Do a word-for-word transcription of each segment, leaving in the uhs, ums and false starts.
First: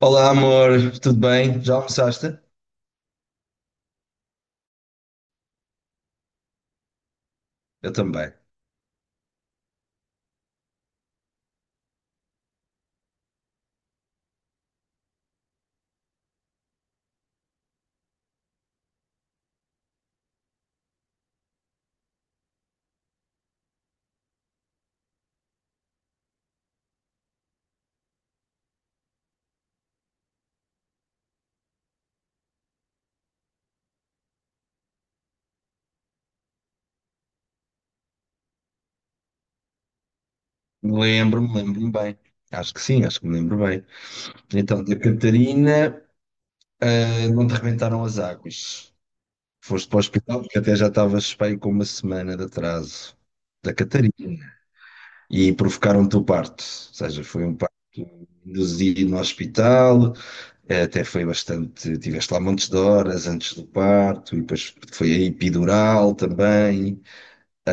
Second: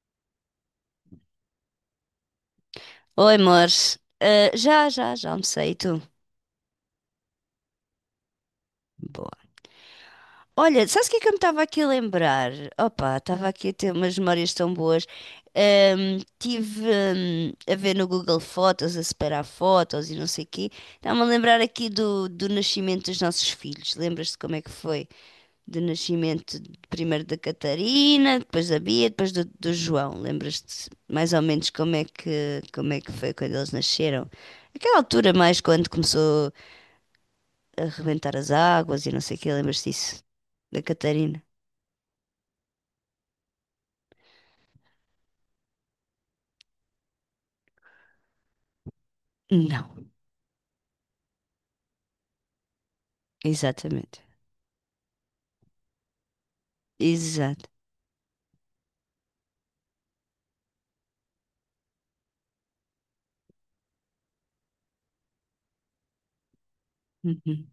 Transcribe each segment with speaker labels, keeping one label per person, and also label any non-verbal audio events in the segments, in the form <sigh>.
Speaker 1: Olá, amor, tudo bem? Já almoçaste?
Speaker 2: Oi, amor. Ah, já, já, já almocei, e tu?
Speaker 1: Eu também.
Speaker 2: Boa. Olha, sabes o que é que eu me estava aqui a lembrar? Opa, estava aqui a ter umas memórias tão boas. Ahm, tive, ahm, a ver no Google Fotos, a separar fotos e não sei o quê. Estava-me a lembrar aqui do, do nascimento dos nossos filhos. Lembras-te como é que foi? Do nascimento primeiro da Catarina, depois da Bia, depois do, do João. Lembras-te mais ou menos como é que, como é que foi quando eles nasceram? Aquela altura mais quando começou a rebentar as águas e não sei o quê, lembras-te disso? Da Catarina?
Speaker 1: Lembro-me, lembro-me bem. Acho que sim, acho que me lembro bem. Então, da Catarina, ah, não te arrebentaram as águas. Foste
Speaker 2: Não,
Speaker 1: para o hospital porque até já estavas bem com uma semana de atraso da Catarina
Speaker 2: exatamente.
Speaker 1: e provocaram-te o parto. Ou seja, foi um
Speaker 2: Exato.
Speaker 1: parto induzido no hospital, eh, até foi bastante. Tiveste lá montes de horas antes do parto e depois foi a epidural também.
Speaker 2: Uhum.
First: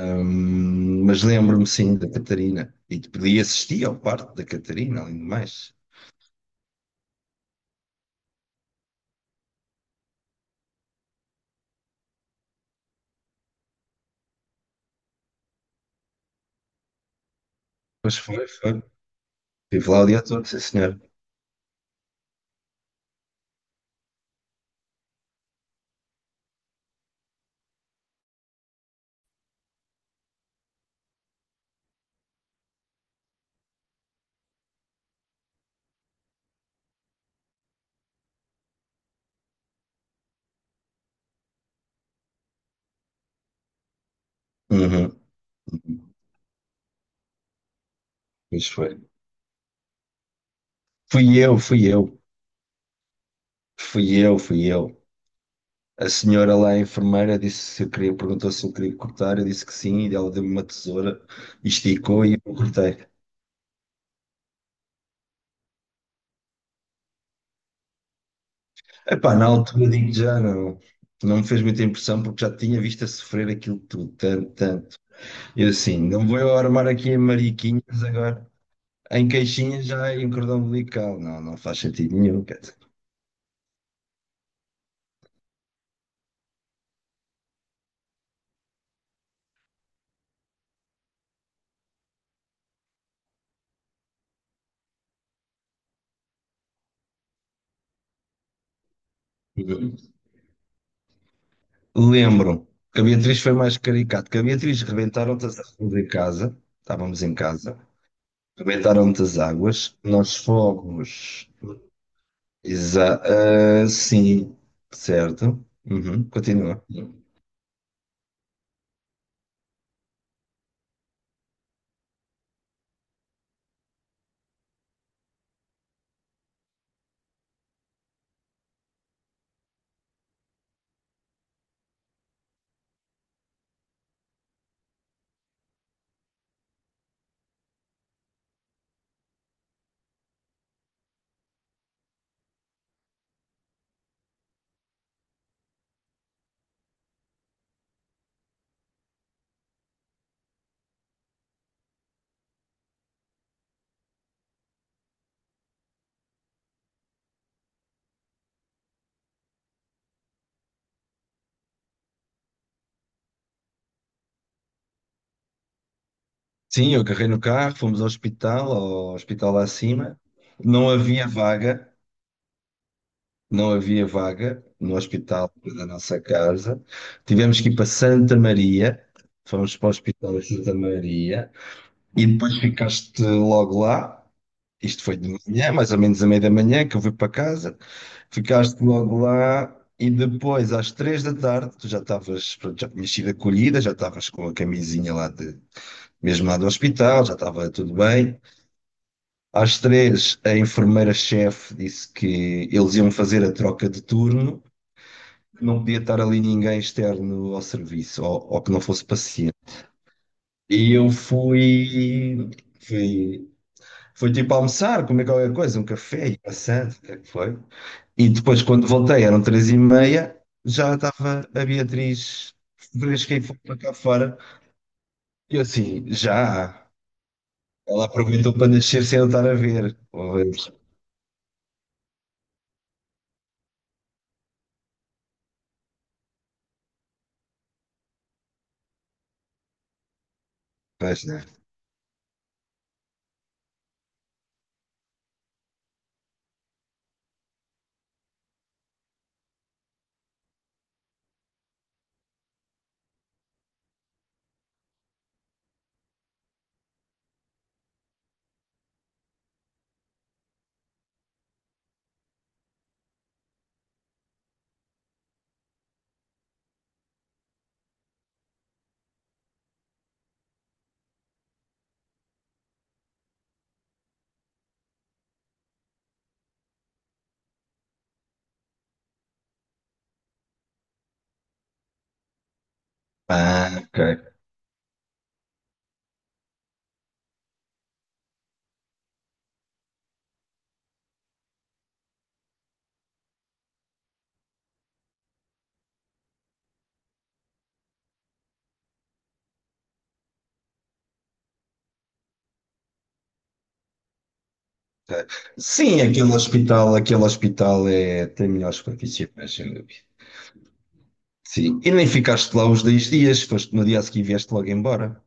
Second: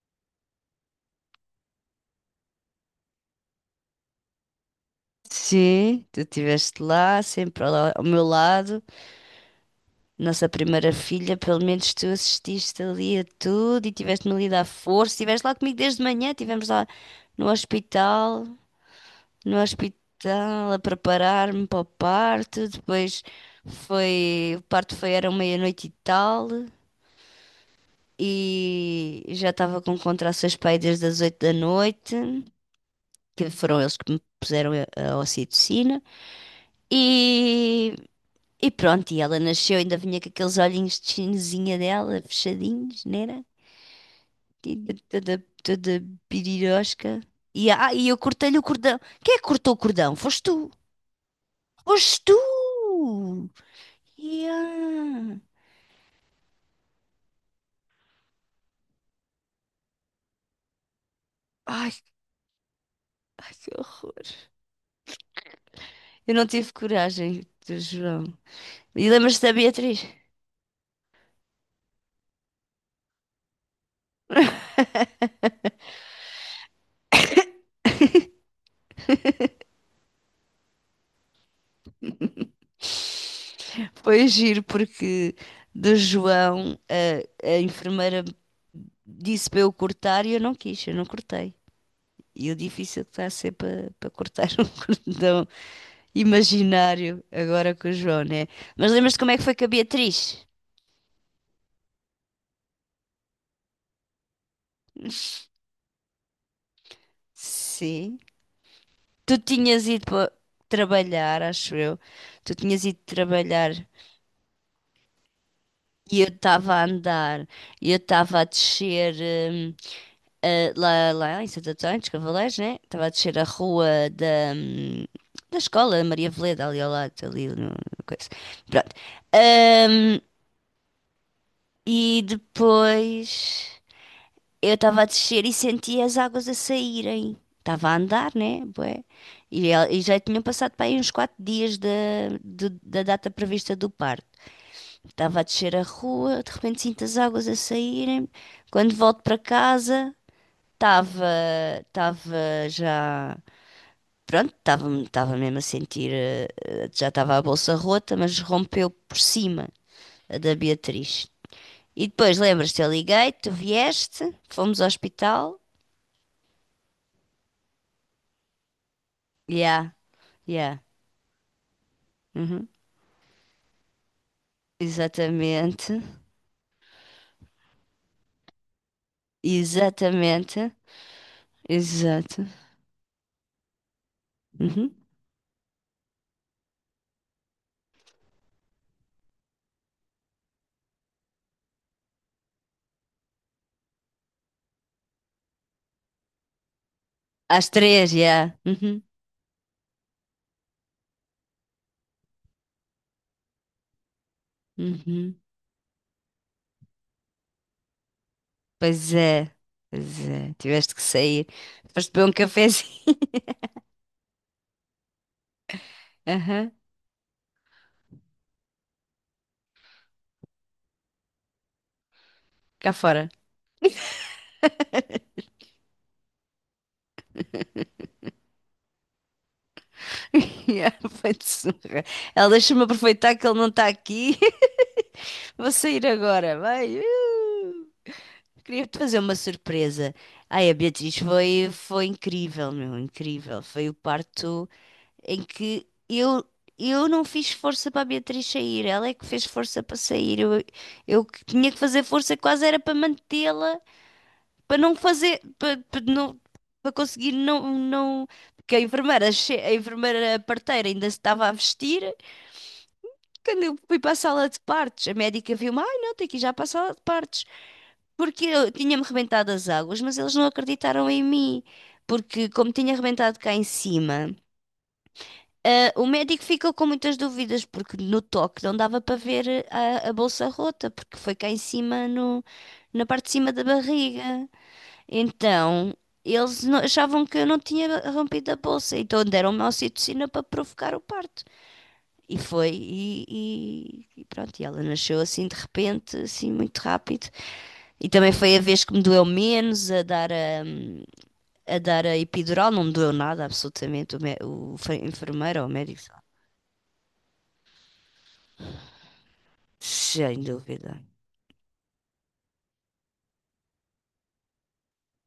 Speaker 1: Hum, mas lembro-me sim da Catarina. E podia assistir ao parto da Catarina, além de mais.
Speaker 2: Sim, tu estiveste lá, sempre lá ao meu lado. Nossa primeira filha, pelo menos tu assististe ali a tudo e tiveste-me ali a dar força. Estiveste lá comigo desde manhã, estivemos lá no
Speaker 1: Pois
Speaker 2: hospital,
Speaker 1: foi, foi.
Speaker 2: no
Speaker 1: Estive lá o dia todo, sim
Speaker 2: hospital a
Speaker 1: senhor.
Speaker 2: preparar-me para o parto. Depois foi, o parto foi, era meia-noite e tal. E já estava com contrações para aí desde as oito da noite, que foram eles que me puseram a a ocitocina. E, e pronto, e ela nasceu, ainda vinha com aqueles olhinhos de chinesinha dela, fechadinhos, não era? Toda,
Speaker 1: Uhum.
Speaker 2: toda toda pirirosca. E, ah, e eu cortei-lhe o
Speaker 1: Pois foi.
Speaker 2: cordão. Quem é que cortou o cordão? Foste tu!
Speaker 1: Fui eu, fui eu.
Speaker 2: Foste tu!
Speaker 1: Fui eu, fui eu.
Speaker 2: Yeah.
Speaker 1: A senhora lá, a enfermeira, disse se eu queria, perguntou se eu queria cortar, eu disse que sim, e ela deu-me uma tesoura, e
Speaker 2: Ai,
Speaker 1: esticou e eu cortei.
Speaker 2: ai, que horror. Eu não tive coragem, João. E
Speaker 1: Epá,
Speaker 2: lembras-te
Speaker 1: na
Speaker 2: da
Speaker 1: altura
Speaker 2: Beatriz?
Speaker 1: digo já não. Não me fez muita impressão porque já tinha visto a sofrer aquilo tudo, tanto, tanto. E eu assim, não vou eu armar aqui em mariquinhas agora. Em caixinha já em cordão umbilical. Não, não faz sentido nenhum. Quer dizer.
Speaker 2: Foi giro porque do João a, a enfermeira disse para eu cortar e eu não quis, eu não cortei. E o difícil que está a ser para, para cortar <laughs> um cordão imaginário agora com o João, né? Mas lembras-te como é que foi com a Beatriz?
Speaker 1: Lembro que a Beatriz foi mais caricato. Que a Beatriz rebentaram-te as águas em casa. Estávamos em casa.
Speaker 2: Sim.
Speaker 1: Rebentaram-te
Speaker 2: Tu
Speaker 1: as
Speaker 2: tinhas
Speaker 1: águas.
Speaker 2: ido para
Speaker 1: Nós
Speaker 2: trabalhar,
Speaker 1: fomos.
Speaker 2: acho eu. Tu tinhas ido
Speaker 1: Exa
Speaker 2: trabalhar
Speaker 1: ah, sim, certo.
Speaker 2: e eu
Speaker 1: Uhum,
Speaker 2: estava
Speaker 1: continua.
Speaker 2: a andar e eu estava a descer. hum, eh, lá, lá em Santo Antônio dos Cavaleiros, né? Estava a descer a rua da, hum, da escola Maria Veleda, ali ao lado, ali no, no coisa. Pronto. Ahm, e depois eu estava a descer e senti as águas a saírem. Estava a andar, né? Bué. E, el- e já tinham passado para aí uns quatro dias da, do- da data prevista do parto. Estava a descer a rua, de repente sinto as águas a saírem. Quando volto para casa. Estava, estava já, pronto, estava, estava mesmo a sentir, eh, eh, já estava a bolsa rota, mas rompeu por cima a da Beatriz. E depois, lembras-te, eu liguei, tu vieste, fomos ao hospital.
Speaker 1: Sim, eu carrei no carro, fomos ao hospital, ao hospital lá
Speaker 2: Yeah,
Speaker 1: acima.
Speaker 2: yeah,
Speaker 1: Não havia vaga.
Speaker 2: uhum.
Speaker 1: Não havia vaga no hospital da
Speaker 2: Exatamente,
Speaker 1: nossa casa. Tivemos que ir para Santa Maria, fomos para o hospital de
Speaker 2: exatamente,
Speaker 1: Santa Maria e
Speaker 2: exato.
Speaker 1: depois ficaste logo lá.
Speaker 2: Uhum.
Speaker 1: Isto foi de manhã, mais ou menos a meia da manhã, que eu fui para casa. Ficaste logo lá e depois, às três da tarde, tu já estavas, pronto, já tinhas sido acolhida, já estavas com a camisinha lá de, mesmo lá do hospital, já
Speaker 2: Às
Speaker 1: estava tudo
Speaker 2: três,
Speaker 1: bem.
Speaker 2: yeah. Uhum.
Speaker 1: Às três, a enfermeira-chefe disse que eles iam fazer a troca de turno,
Speaker 2: Uhum.
Speaker 1: não podia estar ali ninguém externo ao serviço, ou, ou que não fosse
Speaker 2: Pois é,
Speaker 1: paciente.
Speaker 2: pois é,
Speaker 1: E
Speaker 2: tiveste que
Speaker 1: eu
Speaker 2: sair, foste beber um
Speaker 1: fui,
Speaker 2: cafezinho.
Speaker 1: fui, fui, tipo almoçar, comer qualquer coisa, um
Speaker 2: <laughs>
Speaker 1: café, e
Speaker 2: Aham,
Speaker 1: passando, o que é que foi? E depois, quando voltei, eram três e meia, já estava a Beatriz
Speaker 2: cá fora.
Speaker 1: fresca e foi para cá fora.
Speaker 2: <laughs>
Speaker 1: E eu assim, já. Ela aproveitou para nascer sem eu estar a ver.
Speaker 2: <laughs>
Speaker 1: Pois,
Speaker 2: Yeah, vai de surra. Ela deixa-me aproveitar que ele não está aqui. <laughs> Vou sair agora. Vai. Uh! Queria-te fazer uma surpresa. Ai, a Beatriz
Speaker 1: pois, né?
Speaker 2: foi, foi incrível, meu, incrível. Foi o parto em que eu, eu não fiz força para a Beatriz sair. Ela é que fez força para sair. Eu, eu que tinha que fazer força quase era para mantê-la, para não fazer, para, para não, para conseguir não, não, porque a enfermeira, che- a enfermeira parteira ainda se estava a vestir. Quando eu fui para a sala de partos, a médica viu-me, ai não, tenho que ir já para a sala de partos, porque eu tinha-me rebentado as águas, mas eles não acreditaram em mim, porque como tinha rebentado cá em cima, ah, o médico ficou com muitas dúvidas, porque no toque não dava para ver a, a bolsa rota, porque foi cá em cima, no, na parte de cima da
Speaker 1: Ah, ok.
Speaker 2: barriga. Então, eles não- achavam que eu não tinha rompido a bolsa, então deram-me a ocitocina para provocar o parto. E foi, e, e- e pronto, e ela nasceu assim de repente, assim muito rápido. E também foi a vez que me doeu menos a dar a, a dar a epidural, não me doeu nada, absolutamente. O, mé- o fe-
Speaker 1: Ok.
Speaker 2: enfermeiro ou o
Speaker 1: Sim,
Speaker 2: médico, sei lá.
Speaker 1: aquele hospital, aquele hospital é, tem melhores profissionais, sem dúvida.
Speaker 2: Sem dúvida.
Speaker 1: Sim, e nem ficaste lá os dez dias, foste no dia a seguir e vieste logo embora.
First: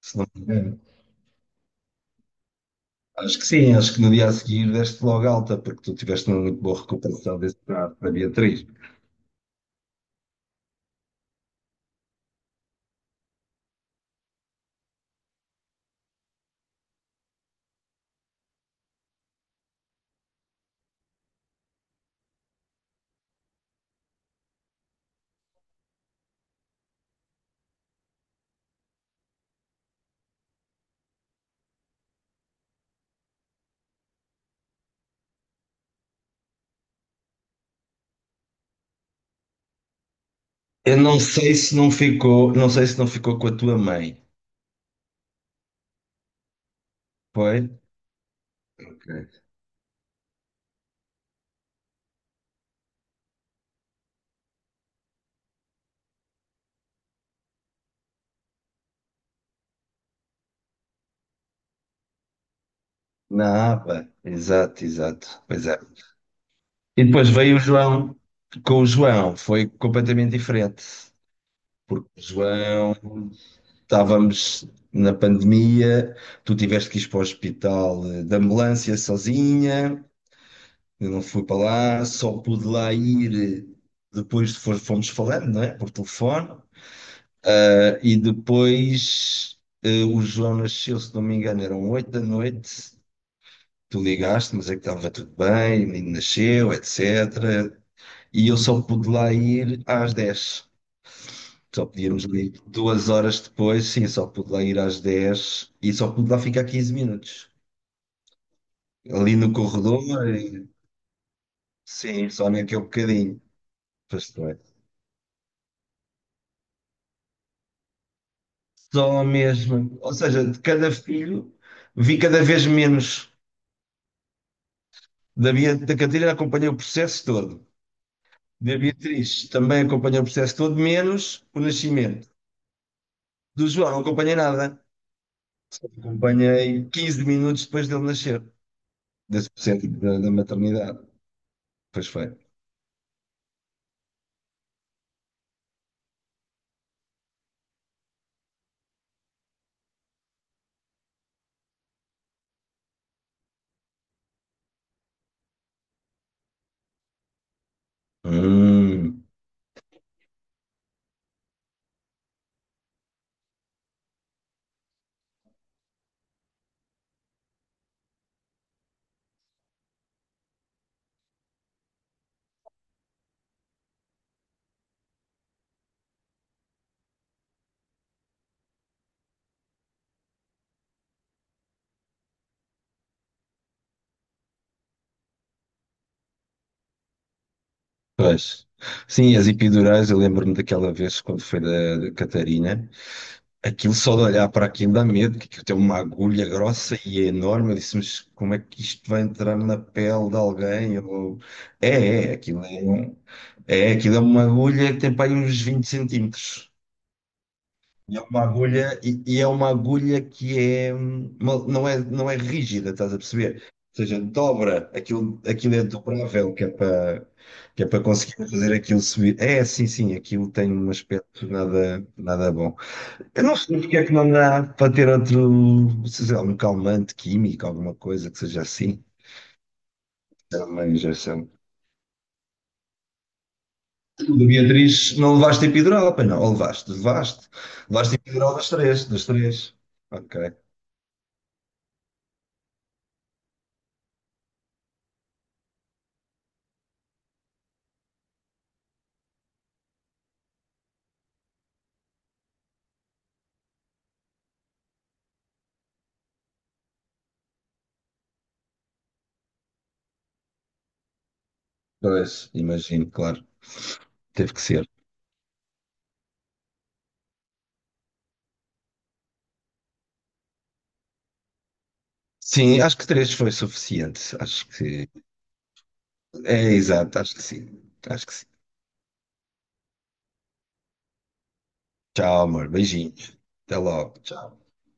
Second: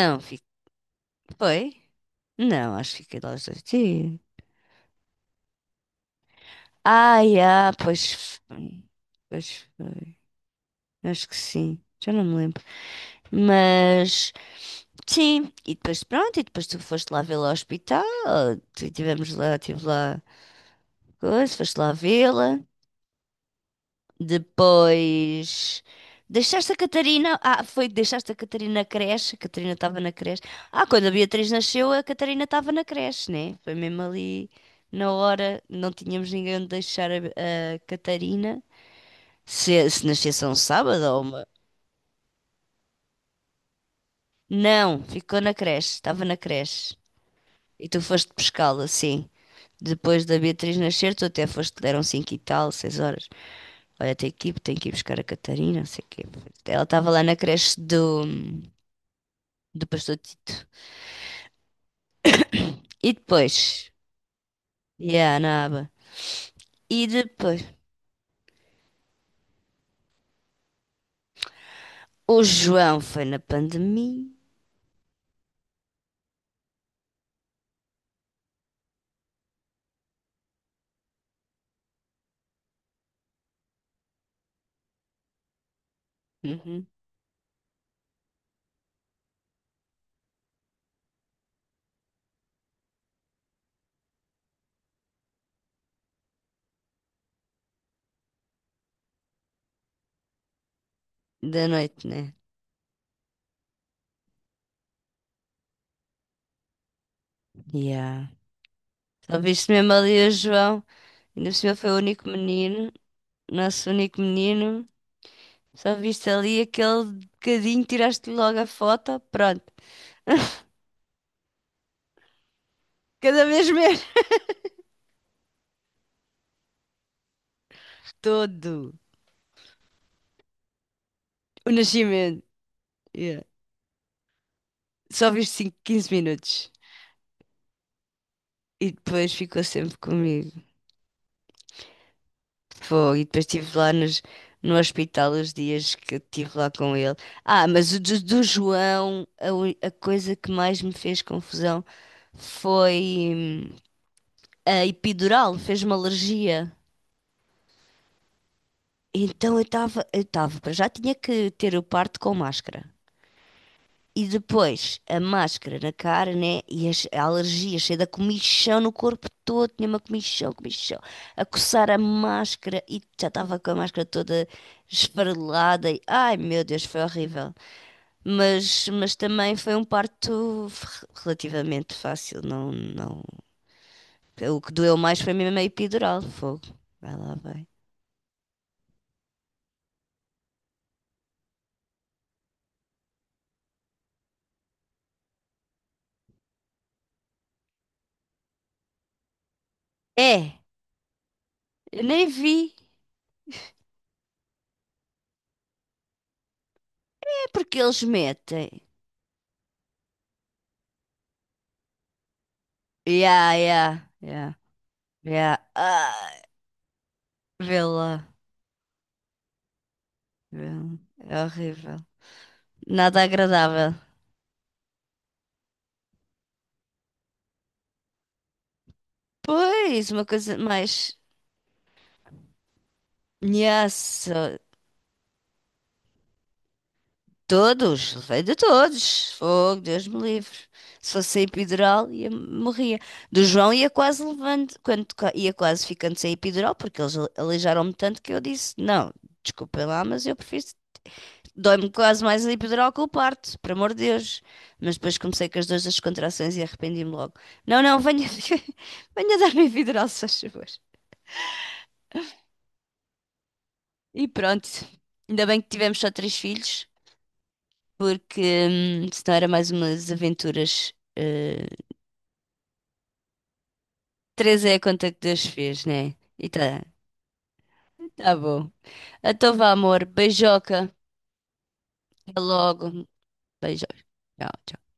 Speaker 1: Se não
Speaker 2: fi-
Speaker 1: me engano.
Speaker 2: foi? Não, acho que fiquei lá
Speaker 1: Acho
Speaker 2: os
Speaker 1: que
Speaker 2: dois
Speaker 1: sim, acho que no
Speaker 2: dias.
Speaker 1: dia a seguir deste logo alta, porque tu tiveste uma muito boa
Speaker 2: Ai,
Speaker 1: recuperação desse
Speaker 2: ah,
Speaker 1: trabalho para a
Speaker 2: pois
Speaker 1: Beatriz.
Speaker 2: foi. Pois foi. Acho que sim, já não me lembro. Mas. Sim, e depois pronto, e depois tu foste lá vê-la ao hospital, tu- tivemos lá, tive lá coisa, foste lá vê-la, depois deixaste a Catarina, ah, foi que deixaste a Catarina na creche, a Catarina estava na creche, ah, quando a Beatriz nasceu a Catarina estava na creche, né? Foi mesmo ali na hora, não tínhamos ninguém onde deixar a, a Catarina, se, se nascesse um
Speaker 1: Eu
Speaker 2: sábado ou
Speaker 1: não
Speaker 2: uma...
Speaker 1: sei se não ficou, não sei se não ficou com a tua mãe,
Speaker 2: Não, ficou na creche, estava na creche,
Speaker 1: foi?
Speaker 2: e tu foste pescá-la, sim.
Speaker 1: Ok.
Speaker 2: Depois da Beatriz nascer, tu até foste, deram cinco e tal, seis horas. Olha, tem que ir, tem que ir buscar a Catarina, não sei o quê. Ela estava lá na creche do, do Pastor Tito. E depois,
Speaker 1: Na APA, exato, exato,
Speaker 2: yeah, na
Speaker 1: pois é.
Speaker 2: aba.
Speaker 1: E
Speaker 2: E
Speaker 1: depois veio o
Speaker 2: depois,
Speaker 1: João, com o João foi completamente diferente, porque o
Speaker 2: o
Speaker 1: João,
Speaker 2: João foi na pandemia.
Speaker 1: estávamos na pandemia, tu tiveste que ir para o hospital, eh, de ambulância sozinha, eu não fui para lá, só pude lá ir, eh, depois de fo- fomos falando, não é? Por telefone.
Speaker 2: Uhum.
Speaker 1: Eh, E depois, eh, o João nasceu, se não me engano, eram oito da noite, tu ligaste, mas é que estava tudo bem, o menino nasceu, etecétera. E eu só pude lá ir às dez.
Speaker 2: Da
Speaker 1: Só
Speaker 2: noite,
Speaker 1: podíamos
Speaker 2: né?
Speaker 1: ir duas horas depois, sim, só pude lá ir às dez e só pude lá ficar quinze minutos.
Speaker 2: Yeah.
Speaker 1: Ali
Speaker 2: Só
Speaker 1: no
Speaker 2: viste mesmo
Speaker 1: corredor
Speaker 2: ali o
Speaker 1: e
Speaker 2: João. Ainda por cima foi o único
Speaker 1: sim, só naquele
Speaker 2: menino,
Speaker 1: bocadinho.
Speaker 2: nosso único
Speaker 1: Pois não é.
Speaker 2: menino. Só viste ali aquele bocadinho, tiraste logo a foto,
Speaker 1: Só
Speaker 2: pronto.
Speaker 1: mesmo. Ou seja, de
Speaker 2: <laughs>
Speaker 1: cada filho vi cada vez menos.
Speaker 2: Cada vez menos.
Speaker 1: Da, Bia- da Catarina acompanhei o processo todo. Da
Speaker 2: Todo.
Speaker 1: Beatriz também acompanhei o processo todo, menos o
Speaker 2: O
Speaker 1: nascimento.
Speaker 2: nascimento. Yeah.
Speaker 1: Do João não acompanhei nada.
Speaker 2: Só vi cinco
Speaker 1: Só
Speaker 2: quinze minutos.
Speaker 1: acompanhei quinze minutos depois dele nascer,
Speaker 2: E depois
Speaker 1: desse
Speaker 2: ficou
Speaker 1: processo
Speaker 2: sempre
Speaker 1: da, da
Speaker 2: comigo.
Speaker 1: maternidade. Pois foi.
Speaker 2: Foi. E depois estive lá nos, no hospital os dias que eu estive lá com ele. Ah, mas o do, do João, a, ui- a coisa que mais me fez confusão foi hum, a epidural, fez-me alergia.
Speaker 1: Hum,
Speaker 2: Então eu estava, eu estava, para já tinha que ter o parto com máscara. E depois a máscara na cara, né? E as, a alergia, cheia da comichão no corpo todo, tinha uma comichão, comichão, a coçar a máscara e já estava com a máscara toda esfarelada. E, ai meu Deus, foi horrível. Mas, mas também foi um parto f- relativamente fácil, não, não. O que doeu mais foi mesmo a epidural, fogo. Vai lá, vai.
Speaker 1: pois. Sim, as epidurais, eu lembro-me daquela vez quando foi da, da Catarina. Aquilo só de olhar para aquilo dá medo, que aquilo tem uma agulha grossa e é enorme. Eu disse, mas como é que isto vai entrar na pele de
Speaker 2: É,
Speaker 1: alguém? Ou...
Speaker 2: eu nem
Speaker 1: É, é, aquilo
Speaker 2: vi.
Speaker 1: é, um- é, aquilo é uma agulha que tem para aí uns vinte centímetros.
Speaker 2: É porque eles
Speaker 1: E é uma
Speaker 2: metem.
Speaker 1: agulha, e, e é uma agulha que é, hum, mal- não é, não é rígida, estás a
Speaker 2: Ya,
Speaker 1: perceber? Ou
Speaker 2: ya,
Speaker 1: seja,
Speaker 2: ya,
Speaker 1: dobra, aquilo,
Speaker 2: ya.
Speaker 1: aquilo é
Speaker 2: Ah.
Speaker 1: dobrável, que é para,
Speaker 2: Vê
Speaker 1: que é para
Speaker 2: lá.
Speaker 1: conseguir fazer aquilo subir. É, sim, sim, aquilo
Speaker 2: Vê
Speaker 1: tem
Speaker 2: lá.
Speaker 1: um
Speaker 2: É
Speaker 1: aspecto
Speaker 2: horrível.
Speaker 1: nada, nada bom.
Speaker 2: Nada
Speaker 1: Eu não sei
Speaker 2: agradável.
Speaker 1: porque é que não dá para ter outro, sei lá, um calmante químico, alguma coisa que seja assim.
Speaker 2: Pois, uma coisa
Speaker 1: Era uma
Speaker 2: mais.
Speaker 1: injeção. Tu,
Speaker 2: Nhassa.
Speaker 1: da Beatriz, não levaste epidural, pois não? Ou levaste? Levaste?
Speaker 2: Todos,
Speaker 1: Levaste
Speaker 2: levei de
Speaker 1: epidural das três, das
Speaker 2: todos.
Speaker 1: três.
Speaker 2: Fogo, Deus me
Speaker 1: Ok.
Speaker 2: livre. Se fosse epidural, ia, morria. Do João ia quase levando, quando ca- ia quase ficando sem epidural, porque eles alijaram-me tanto que eu disse: Não, desculpem lá, mas eu prefiro dói-me quase mais a epidural que o parto, por amor de Deus. Mas depois comecei com as duas das contrações e arrependi-me logo. Não, não, venha, <laughs> venha dar-me a epidural, se faz favor.
Speaker 1: Dois, imagino, claro.
Speaker 2: E
Speaker 1: Teve que
Speaker 2: pronto.
Speaker 1: ser.
Speaker 2: Ainda bem que tivemos só três filhos, porque hum, senão era mais umas aventuras. Eh,
Speaker 1: Sim, acho que três foi suficiente.
Speaker 2: três
Speaker 1: Acho
Speaker 2: é a
Speaker 1: que.
Speaker 2: conta que Deus fez, né? E
Speaker 1: É,
Speaker 2: tá,
Speaker 1: exato, acho que sim. Acho que
Speaker 2: tá
Speaker 1: sim.
Speaker 2: bom. Então vá, amor. Beijoca. Até
Speaker 1: Tchau, amor.
Speaker 2: logo.
Speaker 1: Beijinhos. Até
Speaker 2: Beijo.
Speaker 1: logo.
Speaker 2: Tchau,
Speaker 1: Tchau.
Speaker 2: tchau.